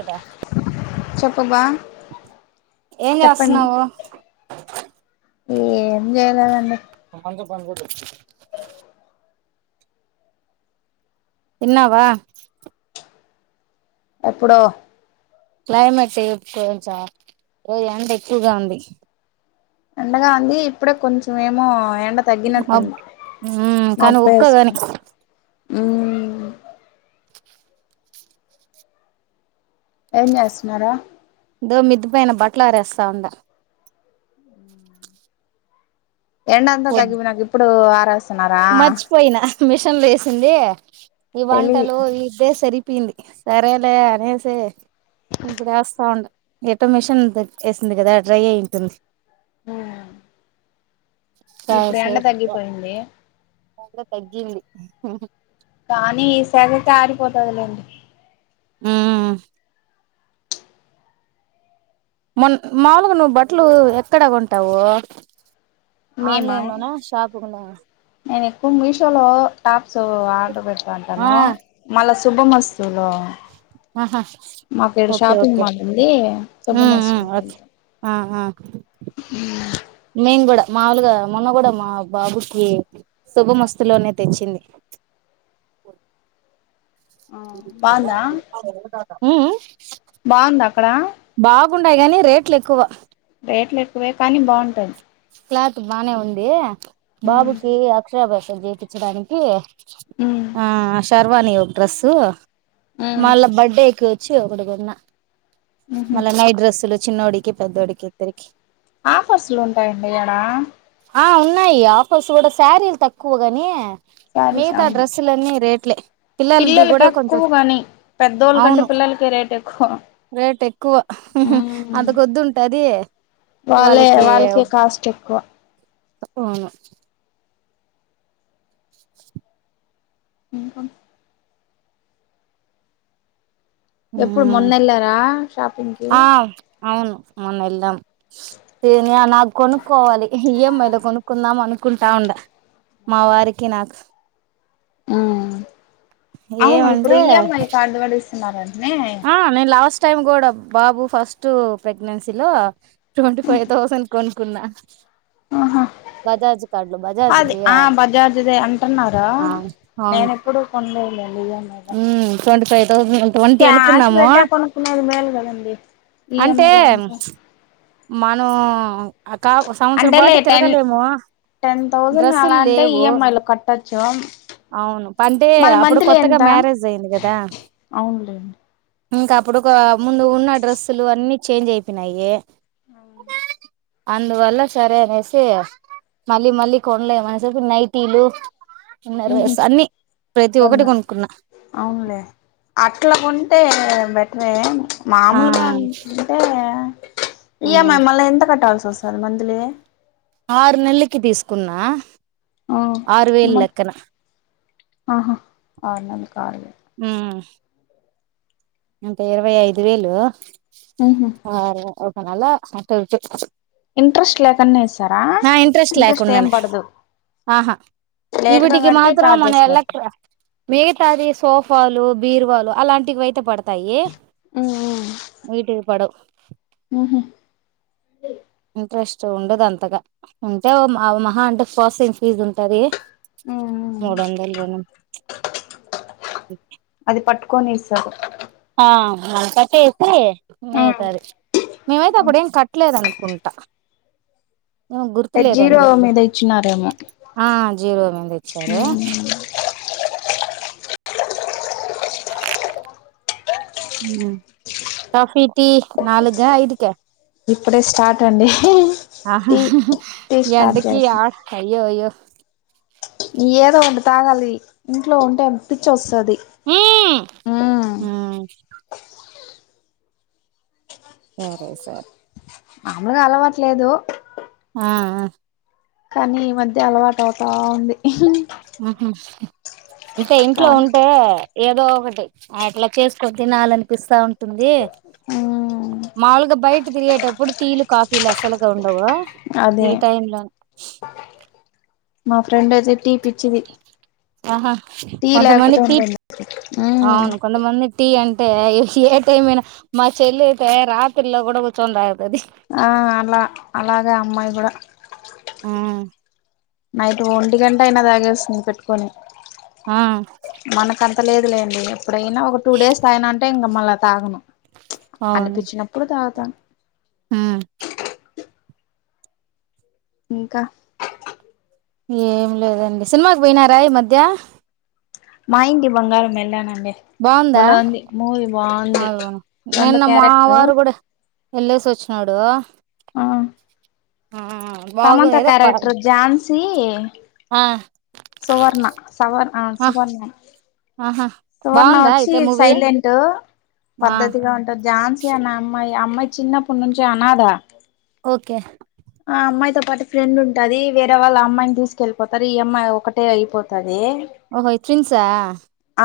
కదా చెప్పు బా ఏం చేస్తన్నావు ఏం జెయలేదండి పంత పంచ తిన్నావా ఎప్పుడో క్లైమేట్ ఇప్ కొంచెం ఏది ఎండ ఎక్కువగా ఉంది ఎండగా ఉంది ఇప్పుడే కొంచెం ఏమో ఎండ మబ్ తగ్గినట్టుంది మ్మ్ కానీ ఉక్కగాని మబ్బేసుకున్ ఊమ్ ఏం చేస్తున్నారా దో మిద్దిపైన బట్టలు ఆరేస్తా ఉండా ఎండంతా పొద్ తగ్గిపోయినాక ఇప్పుడు ఆరేస్ మర్చిపోయినా మిషన్లీ ఏసింది ఈ తెలివి వంటలు ఇద్దే సరిపోయింది సరేలే అనేసి ఇప్పుడేస్తా ఉండా ఎటో మిషన్ తక్ ఏసింది కదా డ్రై అయి ఉంటుంది మియామ్ ఇప్పుడు ఎండ తగ్గిపోయింది దాంట్లో తగ్గింది కానీ ఈ సారికి ఆరిపోతాదిలేండి ఊ మొన్ మాములుగా నువ్వు బట్టలు ఎక్కడ కొంటావు మేమా ఆన్లైన్ లోనా షాపుగునా నేను ఎక్కువ మీ షోలో టాప్స్ ఆర్డర్ పెడతా ఆ ఉంటాను మళ్ళా శుభమస్తు లో ఆహా మాకు ఈడ ఓకే షాపింగ్ ఓకే మాల్ ఉంది ఉమ్ ఉమ్ శుభమస్తు [inaudible] ఓకే ఆ ఆ ఊ మేన్ కూడా మాముూలుగా మొన్న కూడా మా బాబుకి శుభమస్తు లోనే తెచ్చింది ఆ ఊ బాగుందా ఊ బావుందా అక్కడ గాని రేట్లు ఎక్కువ క్లాత్ బానే ఉంది ఉమ్ బాబుకి అక్షరబ్యాసం చేపించడానికి ఉమ్ ఆ శషర్వాని ఒక డ్రెస్సు మళ్ళా బడ్డేకి ఛి ఒకటి కొన్న ఉహు మళ్ల నైట్ డ్రెస్సులు చిన్నోడికి పెద్దోడికి ఇద్దరికి ఆఫర్స్లు ఉంటాయంట ఎడా ఆ ఉన్నాయి ఆఫర్స్ కూడా శారీలు తక్కువ గాని శారీస్ మిగతా అవును డ్రెస్ తలన్నీ రేట్లే పిల్లలది పిల్లలకి కూడా ఎక్కువ కొంచెం గని పెద్దోళ్ళకంటే అవును పిల్లలకి రేట్ ఎక్కువ రేట్ ఎక్కువ ఉమ్ అంతకొద్దు ఉంటది వాళ్ళే వాళ్ళకి వాళ్ళకె కాస్ట్ ఎక్కువ ఒ అవును ఇంక ఎప్పుడు మ్మ్ మొన్నేళ్లారా షాపింగ్ కి ఆ అవును మొన్న ఎళ్ళాం ఎనీ అన్న కొనుక్కోవాలి ఈఎంఐలో కొనుక్కుందాం అనుకుంటాండ మా వారికి నాకు ఊమ్ అవును ఇప్పుడు ఏమంటే ఈఎంఐ కార్డు కూడ ఇస్తున్నారుంటనే ఆ నే లాస్ట్టైమ్ కూడా బాబు ఫస్ట్ ప్రెగ్నెన్సీలో ట్వంటీ ఫైవ్ థౌజండ్ కొనుక్కున్న ఆహా అది కి ఆ అవును బజార్జ్దే అంటున్నార నేన ఎప్పుడు కొనలేదులే ఇయమ్ఐ లె ఊమ్ ట్వంటీ ఫైవ్థౌసండ్ ట్వంటీ అనుకున్నాము పెట్టే కొనుక్కునేది మేలు కదండి అంటే ఈఎంఐలో అంతా మనం అకా ఉస్ సంవత్సరం అంటేలే పాటు టెన్ తిరగలేము టెన్ థౌజండ్ అలా అంటే డ్రస్సుల్లేవు ఈఎంఐలో కట్టొచ్చు అవును పంటే మళ్ళ అప్పుడు కొత్తగా మ్యారేజ్ అఇంది కదా అవున్ లేం ఇంకా అప్పుడు ఒక ముందు ఉన్న డ్రస్సులు అన్నీ చేంజ్ అయిపోయినాయి ఆ అందువల్ల సరే అనేసి మళ్ళీ మళ్ళీ కొనలేమనిసేపు నైటీలు ఉహు ఇన్నారవర్స్ అన్ని ప్రతి ఒక్కటి కొన్నారు కొనుక్కున్నా అవునులే అట్లా కొంటే బెటరె ఆ మామూలుగ అంటనా టే ఆ, ఈఎంఐ మళ్ళీ ఎంత కట్టాల్సి వస్తుంది మంత్లీ ఆరు నెల్లుకి తీసుకున్నా ఆ ఆరు వేలు మం లెక్కన ఆహా ఊమ్ ఇంకా ఇరవై ఐదు వేలు ఉహూ కారు ఒక నెల్లో అటు ఇటు ఇంట్రెస్ట్ లేకన్నా ఇస్తారా నా ఇంట్రెస్ట్ లేకుండానే ఏం పడదు ఆహా లేట్ గా ఈవిటికి కడితే మాత్ర మన చార్జెస్ పడతాయి ఎల్లట్ల మిగతాది సోఫాలు బీరువాలు అలాంటివి అయితే పడత తయ్యే వీటికి పడవ్ మ్ ఇంట్రెస్టు ఉండదు అంతగా ఉంటేఓ ఆ మహా అంటే ఫసెంట్ ఫీజ్ ఉంటది నోడందల న [inaudible] అది పట్టుకొనిస్తారు ఆ కట్టే ఎస్తే అంటే మేమైతే అప్పుడేం కట్లేదనుకుంటా గుర్తు జీరో లేదండి మీద ఇచ్చినారేమో ఆ జీరో మీద ఇచ్చారు కాఫీ టీ నాలుగ ఐదుక ఇప్పుడే స్టార్ట్ అండి ఆ హా టీ హ టీ హ స్టార్ట్ ఎండకి చేస్తా ఆ అయ్యో అయ్యో ఏదో ఒకటి తాగాలి ఇంట్లో ఉంటే పిచ్చొస్తది హ సరే సర్ మాములుగా అలవాట్లేదు ఆ కానీ ఈ మధ్య అలవాటు అవుతా ఉంది ఆహ ఇంకా ఇంట్లో కా ఉంటే ఏదో ఒకటి అట్లా చేసుకొని తినాలనిపిస్తా ఉంటుంది ఆ మాములుగా బయట తిరిగేటప్పుడు టీలు కాఫీలు అస్సలుగా ఉండవు ఈ అదే టైమ్ లో మా ఫ్రెండ్ ది టీ పిచ్చిది ఆహా టీ లేకపోత కొంతమంది టీ ఉండదు ఆ అవును కొంతమంది టీ అంటే ఏ టైమయినా మా చెల్ అయితే రాత్రిలో కూడా కూచోన్ తాగుతది ఆ అలా అలాగే అమ్మాయి కూడా ఉమ్ నైట్ ఒంటి గంట అయినా తాగేస్తుంది పెట్టుకొని ఆ మనకంత లేదులేండి ఎప్పుడైనా ఒక టూ డేస్ తాగినంటే ఇంక మళ్ళా తాగను అనిపించినప్పుడు తాగుతా మ్ [inaudible] ఏం లేదండి సినిమాకి పోయినారా ఈ మధ్య మా ఇంటి బంగారం ఎళ్లానండి బావుందా మోయివా ఆ ని అవును నిన్న మా వారు కూడహ్ వెళ్లేసి వచ్చినాడు ఆ అ ఆ ఔ సమంత క్యారెక్టర్ ఝాన్సీ ఆ సువర్ణ సవర్ ఆ సువర్ణ అహా సువర్ణ వచ్చి సైలెన్ ఓ ఆ పద్ధతిగా ఉంటది ఝాన్సీ అనే అమ్మాయి ఆ అమ్మాయి చిన్నప్పటి నుంచి అనాథ ఓకే ఆ అమ్మాయితో పాటు ఫ్రెండ్ ఉంటది వేరే వాళ్ళ ఆ అమ్మాయిని తీసుకెళ్ళిపోతారు ఈ అమ్మాయి ఒకటే అయిపోతాది ఓహో యి ట్విన్సా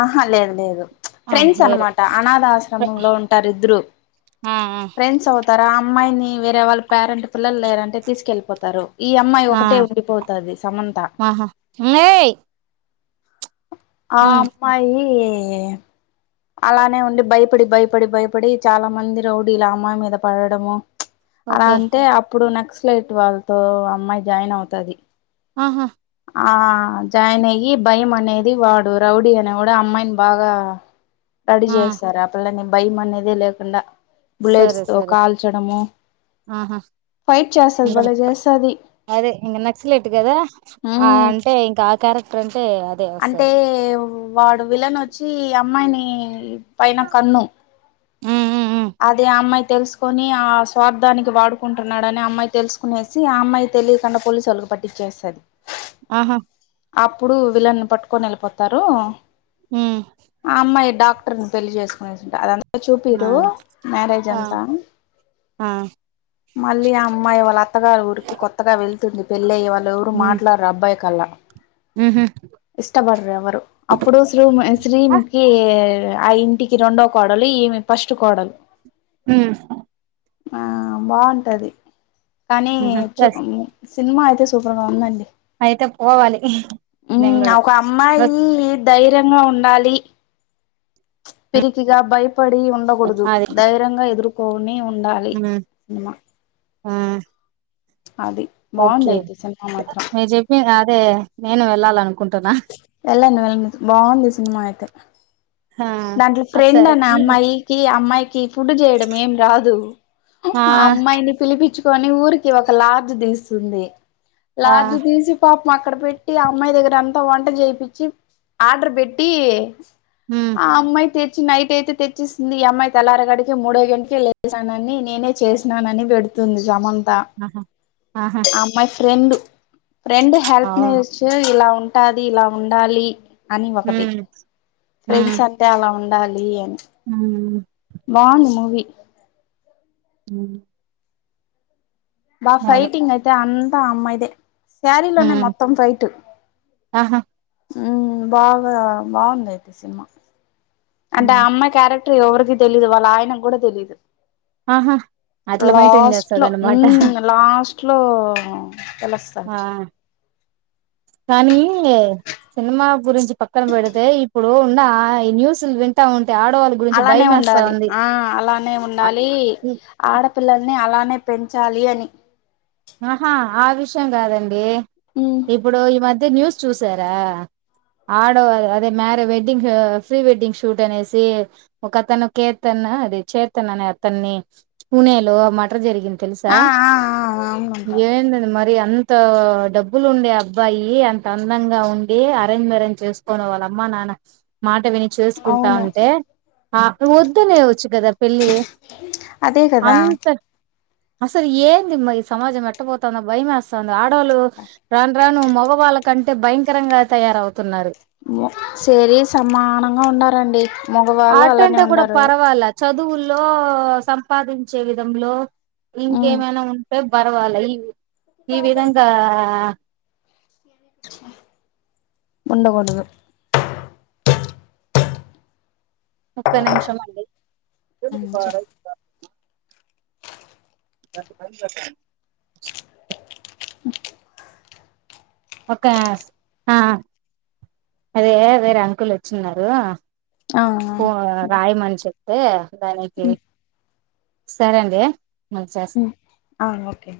ఆహా లేదు లేదు ఆ ఫ్రెండ్స్ వేరే అనమాట అనాధాశ్రమంలో ఉంటారిద్దరు ఆ ఫ్రెండ్స్ ఒ త్తర అమ్మాయిని వేరే వాళ్ళ పేరెంట్ పిల్లలులే అంటే తీసుకెళ్ళిపోతారు ఈ అమ్మాయి ఆ ఒకటే ఉండిపోతాది సమంత ఆహా మ్మేయ్ ఆ అమ్మాయీ అలానే ఉండి భయపడి భయపడి భయపడి చాలా మంది రౌడీలా అమ్మాయి మీద పడడము అలా ఓకే అంటే అప్పుడు నక్సలైట్ వాళ్ళతో అమ్మాయి జాయిన్ అవుతది ఆహా ఆ జాయిన్ అయ్యి భయమ అనేది వాడు రౌడీ అనేవాడు ఆ అమ్మాయిని బాగా రడీ ఆ చేస్తారు ఆ పిల్లని భయమనేదే లేకుండా బుల్లెట్స్ సరే తో సరే కాల్చడము ఆహా ఫైట్ చేస్తది భలే చేస్తది అదే ఇంగ నక్సలైట్ గదా ఆ ఉమ్ అంటే ఇంక ఆ క్యారెక్టర్ అంటే అదే అంటే వస్తది వాడు విలనొచ్చి అమ్మాయిని పైన కన్ను ఉమ్ ఉమ్ ఉమ్ అది ఆ అమ్మాయి తెలుసుకుని ఆ స్వార్థానికి వాడుకుంటున్నాడని అమ్మాయి తెలుసుకునే ఆ అమ్మాయి తెలియకుండా పోలీసులకు పట్టిచ్చేశారు ఆహా అప్పుడు వీళ్ళని పట్టుకొని ఎళ్ళిపోతారు ఉమ్ ఆ అమ్మాయి డాక్టర్ని పెళ్లి చేసుకునుంటారు అదంతా ఆ చూపియిరు మ్యారేజ్ ఆ అంతా ఆ మళ్ళీ ఆ అమ్మాయి వాళ్ళ అత్తగారు ఊరికి కొత్తగా వెళ్తుంది పెళ్ళయ్యి వాళ్ళేవరు మాట్లాడరు అబ్బాయి కల్లా ఊహు ఇష్టపడరు ఎవరు అప్పుడు శ్రీ ఆ శ్రీముఖీ ఆ ఇంటికి రెండో కోడలు ఈమె ఫస్టు కోడలు ఉ ఆ బాగుంటది కానీ ఉహు సరే చుకు సినిమా అయితే సూపర్ గా ఉందండి. అయితే పోవాలి ఇహ్ ఊ ఒక అమ్మాయి ధైర్యంగా ఉండాలి. పిరికిగా భయపడి ఉండగూడదు ధైర్యంగా ఎదుర్కొని ఉండాలి. ఊ సినిమా ఊ పది ఓకే మీరు చెప్పి అదే నేను వెళ్ళాలనుకుంటున్నా వెళ్ళండి వెళ్ళం బాగుంది సినిమా అయితే ఆ దాంట్లో ఫ్రెండ్ ఒకసారి అనే అమ్మాయికి అమ్మాయికి ఫుడ్ చేయడం ఏం రాదు ఉ ఆ అమ్మాయిని పిలిపిచ్చుకుని ఊరికి ఒక లార్జ్ తీస్తుంది ఆ లార్జ్ తీసి పాపం అక్కడ పెట్టి ఆ అమ్మాయి దగ్గర అంతా వంట చేపిచ్చి ఆర్డర్ పెట్టి ఉ ఆ అమ్మాయి తెచ్చి నైట్ అయితే తెచ్చేసింది ఈ అమ్మాయి తెల్లారెగాడికి మూడు అయ్యేటకే లేపేసానని నేనే చేసినానని పెడుతుంది సమంతా అహ ఆహా మై ఫ్రెండు, ఫ్రెండ్ హెల్ప్ అవును నేచర్ ఇలా ఉంటాది, ఇలా ఉండాలి. అని ఒకటి, హ్మ్ ఫ్రెండ్స్ అంటే అలా ఉండాలి అని అవునా బాగుంది మూవీ ఉహ్ బా అదే ఫైటింగ్ అయితే అంత అమ్మాయిదే సారీలోనే హ్మ్ మొత్తం ఫైటు ఆహా ఉమ్ బాగా బాగుందయితే సినిమా. అంటే హ్మ్ ఆ అమ్మాయ్ క్యారెక్టర్ ఎవరికి తెలీదు, వాళ్ళ ఆయనకు కూడా తెలీదు. ఆహా అట్లా మెయింటైన్ లాస్ట్ లో చేస్తదన్నమాట ఉమ్ లాస్ట్ లో తెలస్ ఆ కానీ సినిమా గురించి పక్కన పెడితే, ఇప్పుడు ఉన్న న్యూస్లు వింటా ఉంటే ఆడోళ్ అలానే ఉండాలి, ఆ అలానే ఉం అ డాలి ఇ ఆడపిల్లల్ని అలానే పెంచాలి అని. ఆహా ఆ విషయం కాదండి. ఉమ్ ఇప్పుడు ఈ మధ్య న్యూస్ చూసారా? ఆడో అదే అదే మ్యార్ వెడ్డింగ్, పఫ్రీ వెడ్డింగ్ షూట్ అనేసి. ఒక అతను కేతన్ అదే చేతన్ అనే అతన్ని పూణెలో మటర్ జరిగిం తెలుసా? ఆ ఆ ఆ అవునంట ఏం లేదు మరి అంత డబ్బులు ఉండే అబ్బాయి అంత అందంగా ఉండి అరేంజ్ మరేంజ్ చేస్ పోన వాళ్ళ అమ్మా నాన్న మాట విని చేూసుకుంటా అవును అంటే, ఆ నువ్వు వద్దునేవచ్చు కదా పెళ్లి అదే కదా అసలు ఏందిమ్మ ఈ సమాజం ఎట్టబోతాన్న భయమేస్ తాంది ఆడోలు రాను రాను మగవాళ్ళ కంటే భయంకరంగా తయారవుతున్నారు. సరీ సమానంగా ఉన్నారండి. మగవాళ్ళు ఆట అలానే అంటే కూడా ఉండారు పర్వాలా, చదువుల్లో, సంపాదించే విధంలో ఉమ్ ఇంకేమైనా ఉంటే పర్వాలే, ఇవ్ ఈ విధంగా ఉండకూడదు ఒక్క నిమిషం అండి ఉమ్ చెప్ ఒకేస్ ఆ అదే వేరే అంకుల్ వచ్చిన్నారు. ఆ పో రాయమని చెప్తే దానికి సరే అండి మళ్ళీ చేస్తా ఉమ్ ఆ ఓకే